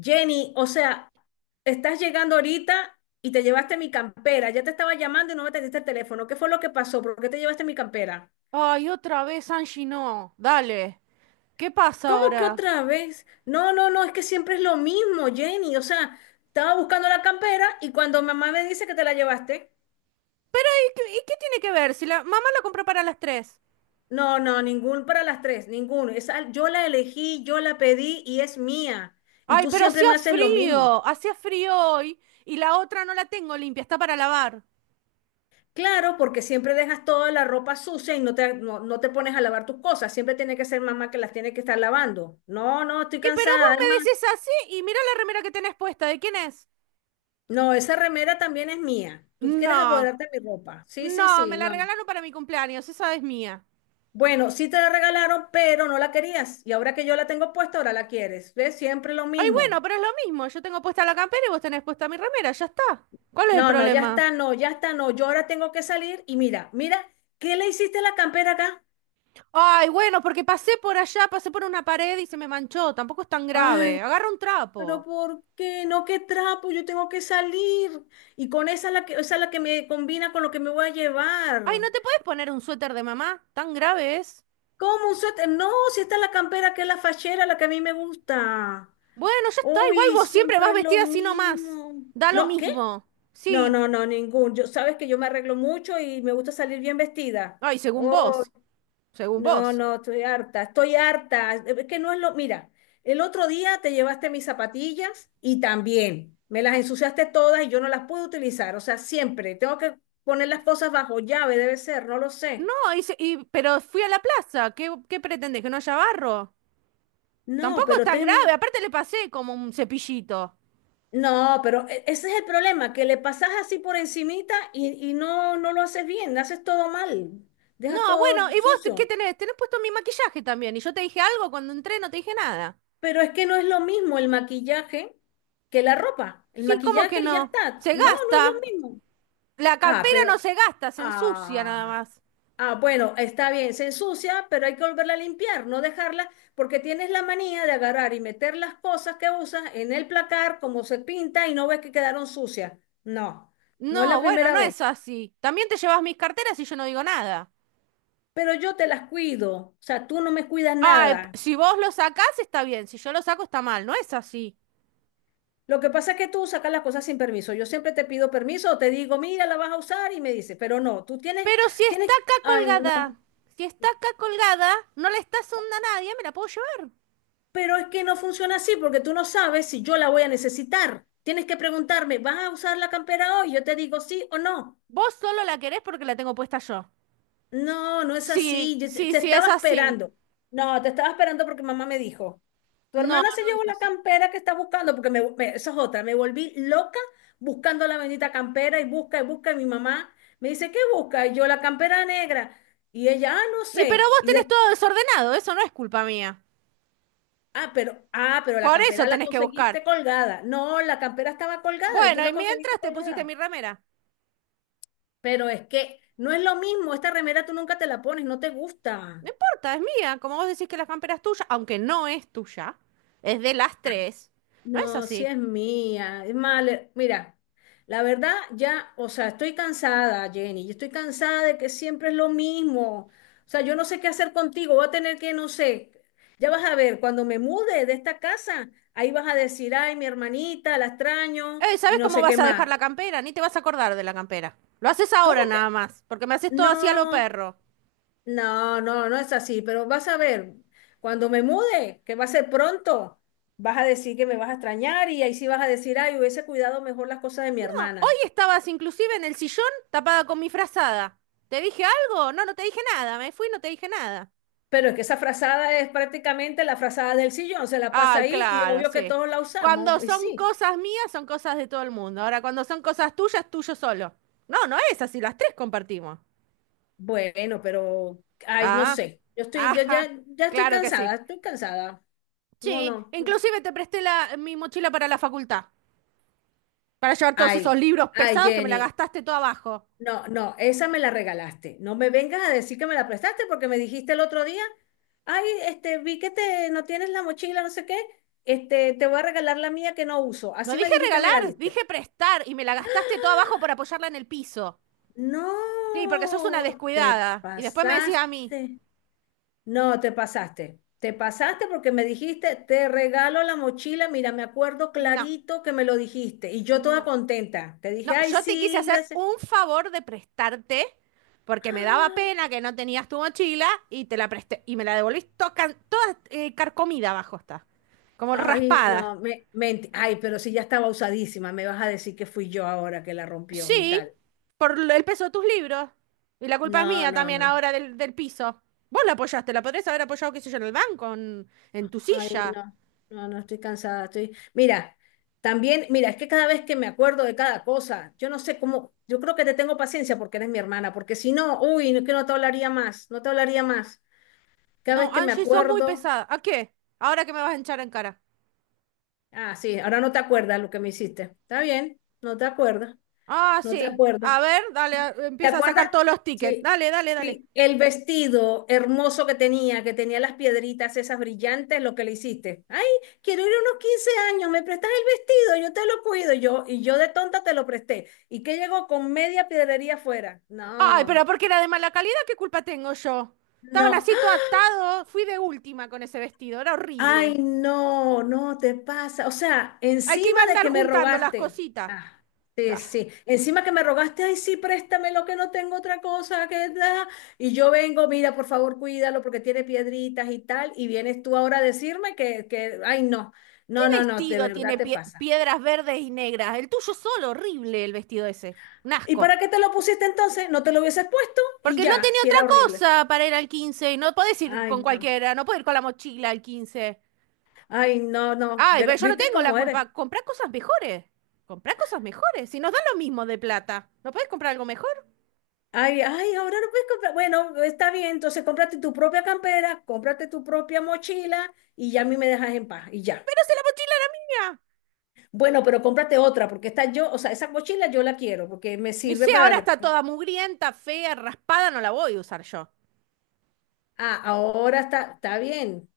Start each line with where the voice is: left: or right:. left: Jenny, o sea, estás llegando ahorita y te llevaste mi campera. Ya te estaba llamando y no me atendiste el teléfono. ¿Qué fue lo que pasó? ¿Por qué te llevaste mi campera?
right: Ay, otra vez Angie no. Dale. ¿Qué pasa
left: ¿Cómo que
right: ahora?
left: otra vez? No, no, no, es que siempre es lo mismo, Jenny. O sea, estaba buscando la campera y cuando mamá me dice que te la llevaste,
right: Pero, ¿y qué tiene que ver? Si la mamá la compró para las tres.
left: no, no, ningún para las tres, ninguno. Esa, yo la elegí, yo la pedí y es mía. Y
right: Ay,
left: tú
right: pero
left: siempre
right: hacía
left: me haces lo mismo.
right: frío. Hacía frío hoy y la otra no la tengo limpia, está para lavar.
left: Claro, porque siempre dejas toda la ropa sucia y no, no te pones a lavar tus cosas. Siempre tiene que ser mamá que las tiene que estar lavando. No, no, estoy
right: Y pero
left: cansada.
right: vos
left: Además,
right: me decís así y mira la remera que tenés puesta. ¿De quién es?
left: no, esa remera también es mía. Tú quieres
right: No.
left: apoderarte de mi ropa. Sí, sí,
right: No, me
left: sí,
right: la
left: no.
right: regalaron para mi cumpleaños, esa es mía.
left: Bueno, sí te la regalaron, pero no la querías. Y ahora que yo la tengo puesta, ahora la quieres. ¿Ves? Siempre lo
right: Ay,
left: mismo.
right: bueno, pero es lo mismo, yo tengo puesta la campera y vos tenés puesta mi remera, ya está. ¿Cuál es el
left: No, no, ya
right: problema?
left: está, no, ya está, no. Yo ahora tengo que salir y mira, mira, ¿qué le hiciste a la campera acá?
right: Ay, bueno, porque pasé por allá, pasé por una pared y se me manchó. Tampoco es tan grave.
left: Ay,
right: Agarra un
left: pero
right: trapo.
left: ¿por qué? No, qué trapo, yo tengo que salir. Y con esa es la que, esa es la que me combina con lo que me voy a
right: Ay,
left: llevar.
right: ¿no te puedes poner un suéter de mamá? ¿Tan grave es?
left: ¿Cómo un suéter? No, si esta es la campera que es la fachera, la que a mí me gusta.
right: Bueno, ya está. Igual
left: Uy,
right: vos siempre vas
left: siempre es lo
right: vestida así nomás.
left: mismo.
right: Da lo
left: No, ¿qué?
right: mismo.
left: No,
right: Sí.
left: no, no, ningún. Yo, sabes que yo me arreglo mucho y me gusta salir bien vestida.
right: Ay, según vos. Según
left: No,
right: vos.
left: no, estoy harta, estoy harta. Es que no es lo. Mira, el otro día te llevaste mis zapatillas y también me las ensuciaste todas y yo no las pude utilizar. O sea, siempre tengo que poner las cosas bajo llave, debe ser, no lo sé.
right: No, hice, y, pero fui a la plaza. ¿Qué pretendés? ¿Que no haya barro?
left: No,
right: Tampoco es
left: pero
right: tan
left: ten...
right: grave. Aparte le pasé como un cepillito.
left: No, pero ese es el problema, que le pasas así por encimita y, no lo haces bien, haces todo mal, dejas
right: No,
left: todo
right: bueno, ¿y vos qué
left: sucio.
right: tenés? Tenés puesto mi maquillaje también. Y yo te dije algo cuando entré, no te dije nada.
left: Pero es que no es lo mismo el maquillaje que la ropa. El
right: Sí, ¿cómo que
left: maquillaje ya
right: no?
left: está.
right: Se
left: No, no es lo
right: gasta.
left: mismo.
right: La
left: Ah,
right: cartera no
left: pero,
right: se gasta, se ensucia nada
left: ah,
right: más.
left: bueno, está bien, se ensucia, pero hay que volverla a limpiar, no dejarla, porque tienes la manía de agarrar y meter las cosas que usas en el placar como se pinta y no ves que quedaron sucias. No, no es la
right: No, bueno,
left: primera
right: no
left: vez,
right: es así. También te llevas mis carteras y yo no digo nada.
left: pero yo te las cuido, o sea, tú no me cuidas
right: Ay,
left: nada.
right: si vos lo sacás está bien, si yo lo saco está mal, no es así.
left: Lo que pasa es que tú sacas las cosas sin permiso. Yo siempre te pido permiso o te digo, mira, la vas a usar y me dices, pero no, tú tienes,
right: Pero si
left: tienes,
right: está acá
left: ay,
right: colgada,
left: no.
right: si está acá colgada, no le estás onda a nadie, me la puedo llevar.
left: Pero es que no funciona así porque tú no sabes si yo la voy a necesitar. Tienes que preguntarme, ¿vas a usar la campera hoy? Yo te digo sí o no.
right: Vos solo la querés porque la tengo puesta yo.
left: No, no es
right: Sí,
left: así. Yo te,
right: sí,
left: te
right: sí, es
left: estaba
right: así.
left: esperando. No, te estaba esperando porque mamá me dijo, tu
right: No,
left: hermana se
right: no
left: llevó
right: es
left: la
right: así.
left: campera que está buscando porque eso es otra. Me volví loca buscando la bendita campera y busca y busca y mi mamá me dice, ¿qué busca? Y yo la campera negra. Y ella, ah, no
right: Y pero
left: sé.
right: vos tenés todo desordenado, eso no es culpa mía.
left: Ah, pero la
right: Por eso
left: campera la
right: tenés que buscar.
left: conseguiste colgada. No, la campera estaba colgada y tú
right: Bueno, y
left: la conseguiste
right: mientras te pusiste mi
left: colgada.
right: remera.
left: Pero es que no es lo mismo, esta remera tú nunca te la pones, no te gusta.
right: No importa, es mía. Como vos decís que la campera es tuya, aunque no es tuya, es de las tres. No es
left: No, si
right: así.
left: es mía. Es más, mira, la verdad ya, o sea, estoy cansada, Jenny. Yo estoy cansada de que siempre es lo mismo. O sea, yo no sé qué hacer contigo. Voy a tener que, no sé, ya vas a ver, cuando me mude de esta casa, ahí vas a decir, ay, mi hermanita, la extraño y
right: ¿Sabes
left: no
right: cómo
left: sé qué
right: vas a dejar
left: más.
right: la campera? Ni te vas a acordar de la campera. Lo haces ahora
left: ¿Cómo que?
right: nada más, porque me haces todo así a lo
left: No,
right: perro.
left: no, no, No es así, pero vas a ver, cuando me mude, que va a ser pronto, vas a decir que me vas a extrañar y ahí sí vas a decir, ay, hubiese cuidado mejor las cosas de mi
right: No, hoy
left: hermana.
right: estabas inclusive en el sillón tapada con mi frazada. ¿Te dije algo? No, no te dije nada. Me fui y no te dije nada.
left: Pero es que esa frazada es prácticamente la frazada del sillón, se la
right: Ah,
left: pasa ahí y
right: claro,
left: obvio que
right: sí.
left: todos la
right: Cuando
left: usamos, y
right: son
left: sí.
right: cosas mías, son cosas de todo el mundo. Ahora, cuando son cosas tuyas, tuyo solo. No, no es así, las tres compartimos.
left: Bueno, pero, ay, no
right: Ah,
left: sé, yo estoy, yo
right: ajá,
left: ya, ya estoy
right: claro que
left: cansada,
right: sí.
left: estoy cansada. No,
right: Sí,
left: no, no.
right: inclusive te presté mi mochila para la facultad, para llevar todos
left: Ay,
right: esos libros
left: ay,
right: pesados que me la
left: Jenny.
right: gastaste todo abajo.
left: No, no, esa me la regalaste. No me vengas a decir que me la prestaste porque me dijiste el otro día, ay, vi que te no tienes la mochila, no sé qué, te voy a regalar la mía que no uso.
right: No
left: Así me
right: dije
left: dijiste, me la
right: regalar,
left: diste.
right: dije prestar y me la gastaste todo abajo por apoyarla en el piso. Sí, porque sos una
left: No, te
right: descuidada. Y después me decís a mí,
left: pasaste. No, te pasaste. Te pasaste porque me dijiste, te regalo la mochila. Mira, me acuerdo
right: no,
left: clarito que me lo dijiste. Y yo toda
right: no.
left: contenta. Te dije,
right: No,
left: ay,
right: yo te quise
left: sí,
right: hacer
left: gracias.
right: un favor de prestarte, porque me daba pena que no tenías tu mochila y te la presté y me la devolviste toda, carcomida abajo está, como
left: Ay,
right: raspada.
left: no, ay, pero si ya estaba usadísima, me vas a decir que fui yo ahora que la rompió y
right: Sí,
left: tal.
right: por el peso de tus libros. Y la culpa es
left: No,
right: mía
left: no,
right: también
left: no.
right: ahora del piso. Vos la apoyaste, la podrías haber apoyado, qué sé yo, en el banco, en tu
left: Ay,
right: silla.
left: no. No, no, estoy cansada, estoy. Mira, también, mira, es que cada vez que me acuerdo de cada cosa, yo no sé cómo, yo creo que te tengo paciencia porque eres mi hermana, porque si no, uy, no es que no te hablaría más, no te hablaría más. Cada vez
right: No,
left: que me
right: Angie, sos muy
left: acuerdo,
right: pesada. ¿A qué? Ahora que me vas a hinchar en cara.
left: ah, sí, ahora no te acuerdas lo que me hiciste. Está bien, no te acuerdas,
right: Ah,
left: no te
right: sí.
left: acuerdas.
right: A ver, dale,
left: ¿Te
right: empieza a
left: acuerdas?
right: sacar todos los tickets.
left: Sí,
right: Dale, dale, dale.
left: sí, el vestido hermoso que tenía las piedritas esas brillantes, lo que le hiciste. Ay, quiero ir a unos 15 años, me prestas el vestido, yo te lo cuido, y yo de tonta te lo presté. ¿Y qué llegó con media piedrería afuera?
right: Ay, pero
left: No,
right: porque era de mala calidad, ¿qué culpa tengo yo? Estaban
left: no,
right: así todo atado, fui de última con ese vestido, era
left: ay,
right: horrible.
left: no, no te pasa. O sea,
right: Hay que iba a
left: encima de
right: andar
left: que me
right: juntando las
left: rogaste.
right: cositas.
left: Ah, sí,
right: Ah,
left: sí. Encima que me rogaste, ay, sí, préstame lo que no tengo otra cosa que da. Y yo vengo, mira, por favor, cuídalo porque tiene piedritas y tal. Y vienes tú ahora a decirme que, ay, no.
right: ¿qué
left: No, no, no, de
right: vestido
left: verdad
right: tiene
left: te pasa.
right: piedras verdes y negras? El tuyo solo, horrible el vestido ese. Un
left: ¿Y
right: asco.
left: para qué te lo pusiste entonces? No te lo hubieses puesto y
right: Porque no
left: ya,
right: tenía
left: si
right: otra
left: era horrible.
right: cosa para ir al 15 y no podés ir
left: Ay,
right: con
left: no.
right: cualquiera, no podés ir con la mochila al 15.
left: Ay, no, no.
right: Ay, pero
left: Pero,
right: yo no
left: ¿viste
right: tengo la
left: cómo eres?
right: culpa. Comprá cosas mejores. Comprá cosas mejores. Si nos dan lo mismo de plata, ¿no podés comprar algo mejor?
left: Ay, ay, ahora no puedes comprar. Bueno, está bien, entonces cómprate tu propia campera, cómprate tu propia mochila y ya a mí me dejas en paz y ya.
right: Pero si la mochila era mía.
left: Bueno, pero cómprate otra porque o sea, esa mochila yo la quiero porque me
right: Y
left: sirve
right: si ahora
left: para...
right: está toda mugrienta, fea, raspada, no la voy a usar yo.
left: Ah, ahora está bien.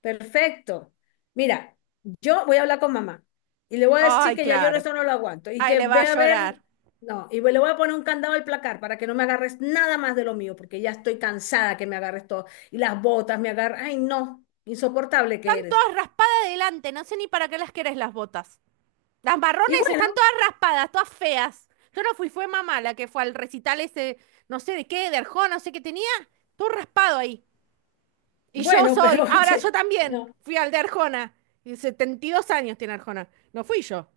left: Perfecto. Mira, yo voy a hablar con mamá y le voy a decir
right: Ay,
left: que ya yo
right: claro.
left: esto no lo aguanto y
right: Ay,
left: que
right: le va a
left: ve a ver,
right: llorar.
left: no, y le voy a poner un candado al placar para que no me agarres nada más de lo mío, porque ya estoy cansada que me agarres todo y las botas me agarran, ay no, insoportable
right: Están
left: que eres.
right: todas raspadas adelante, no sé ni para qué las querés las botas. Las
left: Y
right: marrones están
left: bueno,
right: todas raspadas, todas feas. Yo no fui, fue mamá la que fue al recital ese, no sé de qué, de Arjona, no sé qué tenía. Todo raspado ahí. Y yo
left: bueno, pero
right: soy, ahora yo
left: che,
right: también
left: no,
right: fui al de Arjona. Y 72 años tiene Arjona. No fui yo.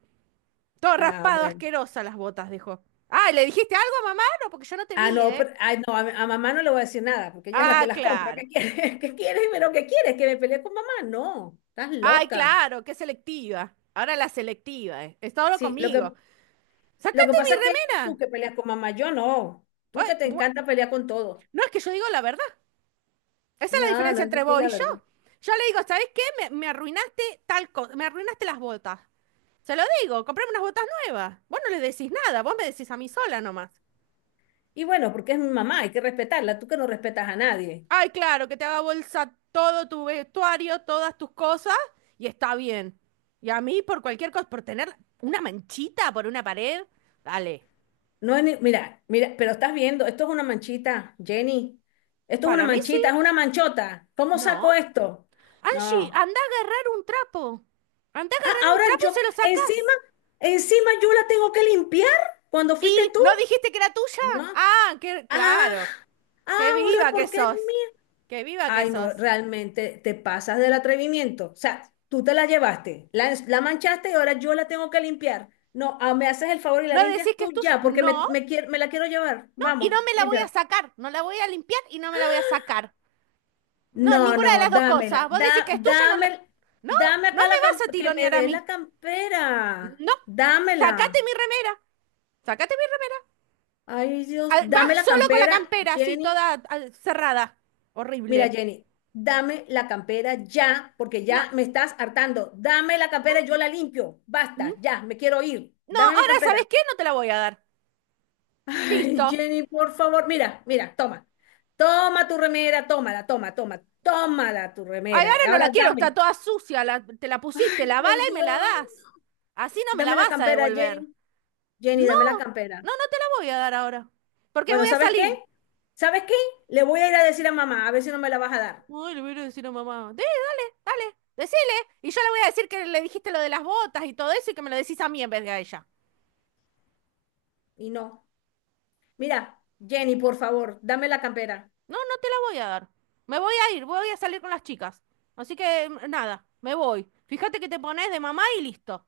right: Todo
left: ah,
right: raspado,
left: bueno.
right: asquerosa las botas, dijo. Ah, ¿le dijiste algo a mamá? No, porque yo no te
left: Ah,
right: vi,
left: no,
right: ¿eh?
left: ay, no, a mamá no le voy a decir nada, porque ella es la que
right: Ah,
left: las compra.
right: claro.
left: ¿Qué quieres? ¿Qué quieres? ¿Pero qué quieres? ¿Que me pelee con mamá? No, estás
right: Ay,
left: loca.
right: claro, qué selectiva. Ahora la selectiva, eh. Está ahora
left: Sí, lo
right: conmigo.
left: que, lo que
right: ¡Sácate
left: pasa es que
right: mi
left: eres
right: remera!
left: tú que peleas con mamá, yo no. Tú que
right: Ay,
left: te encanta pelear con todo.
right: no es que yo digo la verdad. Esa es la
left: No, no,
right: diferencia
left: es
right: entre
left: así
right: vos y
left: la
right: yo.
left: verdad.
right: Yo le digo, ¿sabes qué? Me arruinaste tal cosa, me arruinaste las botas. Se lo digo, comprame unas botas nuevas. Vos no le decís nada, vos me decís a mí sola nomás.
left: Y bueno, porque es mi mamá, hay que respetarla. Tú que no respetas a nadie.
right: Ay, claro, que te haga bolsa todo tu vestuario, todas tus cosas, y está bien. Y a mí, por cualquier cosa, por tener una manchita por una pared, dale.
left: No es ni- Mira, mira, pero estás viendo, esto es una manchita, Jenny. Esto es una
right: Para mí sí.
left: manchita, es una manchota. ¿Cómo
right: No.
left: saco esto?
right: Angie,
left: No.
right: anda a agarrar un trapo. Anda a
left: Ah,
right: agarrar un trapo y se lo
left: encima,
right: sacás.
left: encima yo la tengo que limpiar cuando fuiste
right: ¿Y
left: tú.
right: no dijiste que era
left: No.
right: tuya? Ah, que,
left: Ah,
right: claro. Qué
left: ahora
right: viva que
left: porque es
right: sos.
left: mía.
right: Qué viva que
left: Ay, no,
right: sos.
left: realmente te pasas del atrevimiento. O sea, tú te la llevaste, la manchaste y ahora yo la tengo que limpiar. No, ah, me haces el favor y la
right: ¿No decís
left: limpias
right: que
left: tú
right: es tuya?
left: ya, porque
right: No.
left: me la quiero llevar.
right: No, y no
left: Vamos,
right: me la voy a
left: límpiala.
right: sacar. No la voy a limpiar y no me la voy a sacar. No,
left: No,
right: ninguna de
left: no,
right: las dos
left: dámela.
right: cosas. Vos decís que es tuya, no la... No,
left: Dame
right: no
left: acá
right: me vas a
left: que me
right: tironear a
left: des
right: mí.
left: la campera.
right: No. Sacate
left: Dámela.
right: mi remera. Sacate mi remera.
left: Ay, Dios,
right: Ah, va
left: dame la
right: solo con la
left: campera,
right: campera, así,
left: Jenny.
right: toda ah, cerrada.
left: Mira,
right: Horrible.
left: Jenny, dame la campera ya, porque
right: No.
left: ya me estás hartando. Dame la campera, yo la limpio.
right: ¿Mm?
left: Basta, ya, me quiero ir.
right: No,
left: Dame mi
right: ahora,
left: campera.
right: ¿sabes qué? No te la voy a dar.
left: Ay,
right: Listo.
left: Jenny, por favor, mira, mira, toma. Toma tu remera, tómala, toma, toma, tómala tu
right: Ay,
left: remera.
right: ahora no la
left: Ahora
right: quiero, está
left: dame,
right: toda sucia. La- te la pusiste, lavala
left: por
right: y me la
left: Dios,
right: das. Así no me la
left: dame la
right: vas a
left: campera,
right: devolver.
left: Jenny.
right: No,
left: Jenny, dame la campera.
right: no, no te la voy a dar ahora. Porque
left: Bueno,
right: voy a
left: ¿sabes qué?
right: salir.
left: ¿Sabes qué? Le voy a ir a decir a mamá, a ver si no me la vas a dar.
right: Ay, le voy a ir a decir a mamá. Dale, decile. Y yo le voy a decir que le dijiste lo de las botas y todo eso y que me lo decís a mí en vez de a ella.
left: Y no. Mira, Jenny, por favor, dame la campera.
right: No, no te la voy a dar. Me voy a ir, voy a salir con las chicas. Así que mm, nada, me voy. Fíjate que te pones de mamá y listo.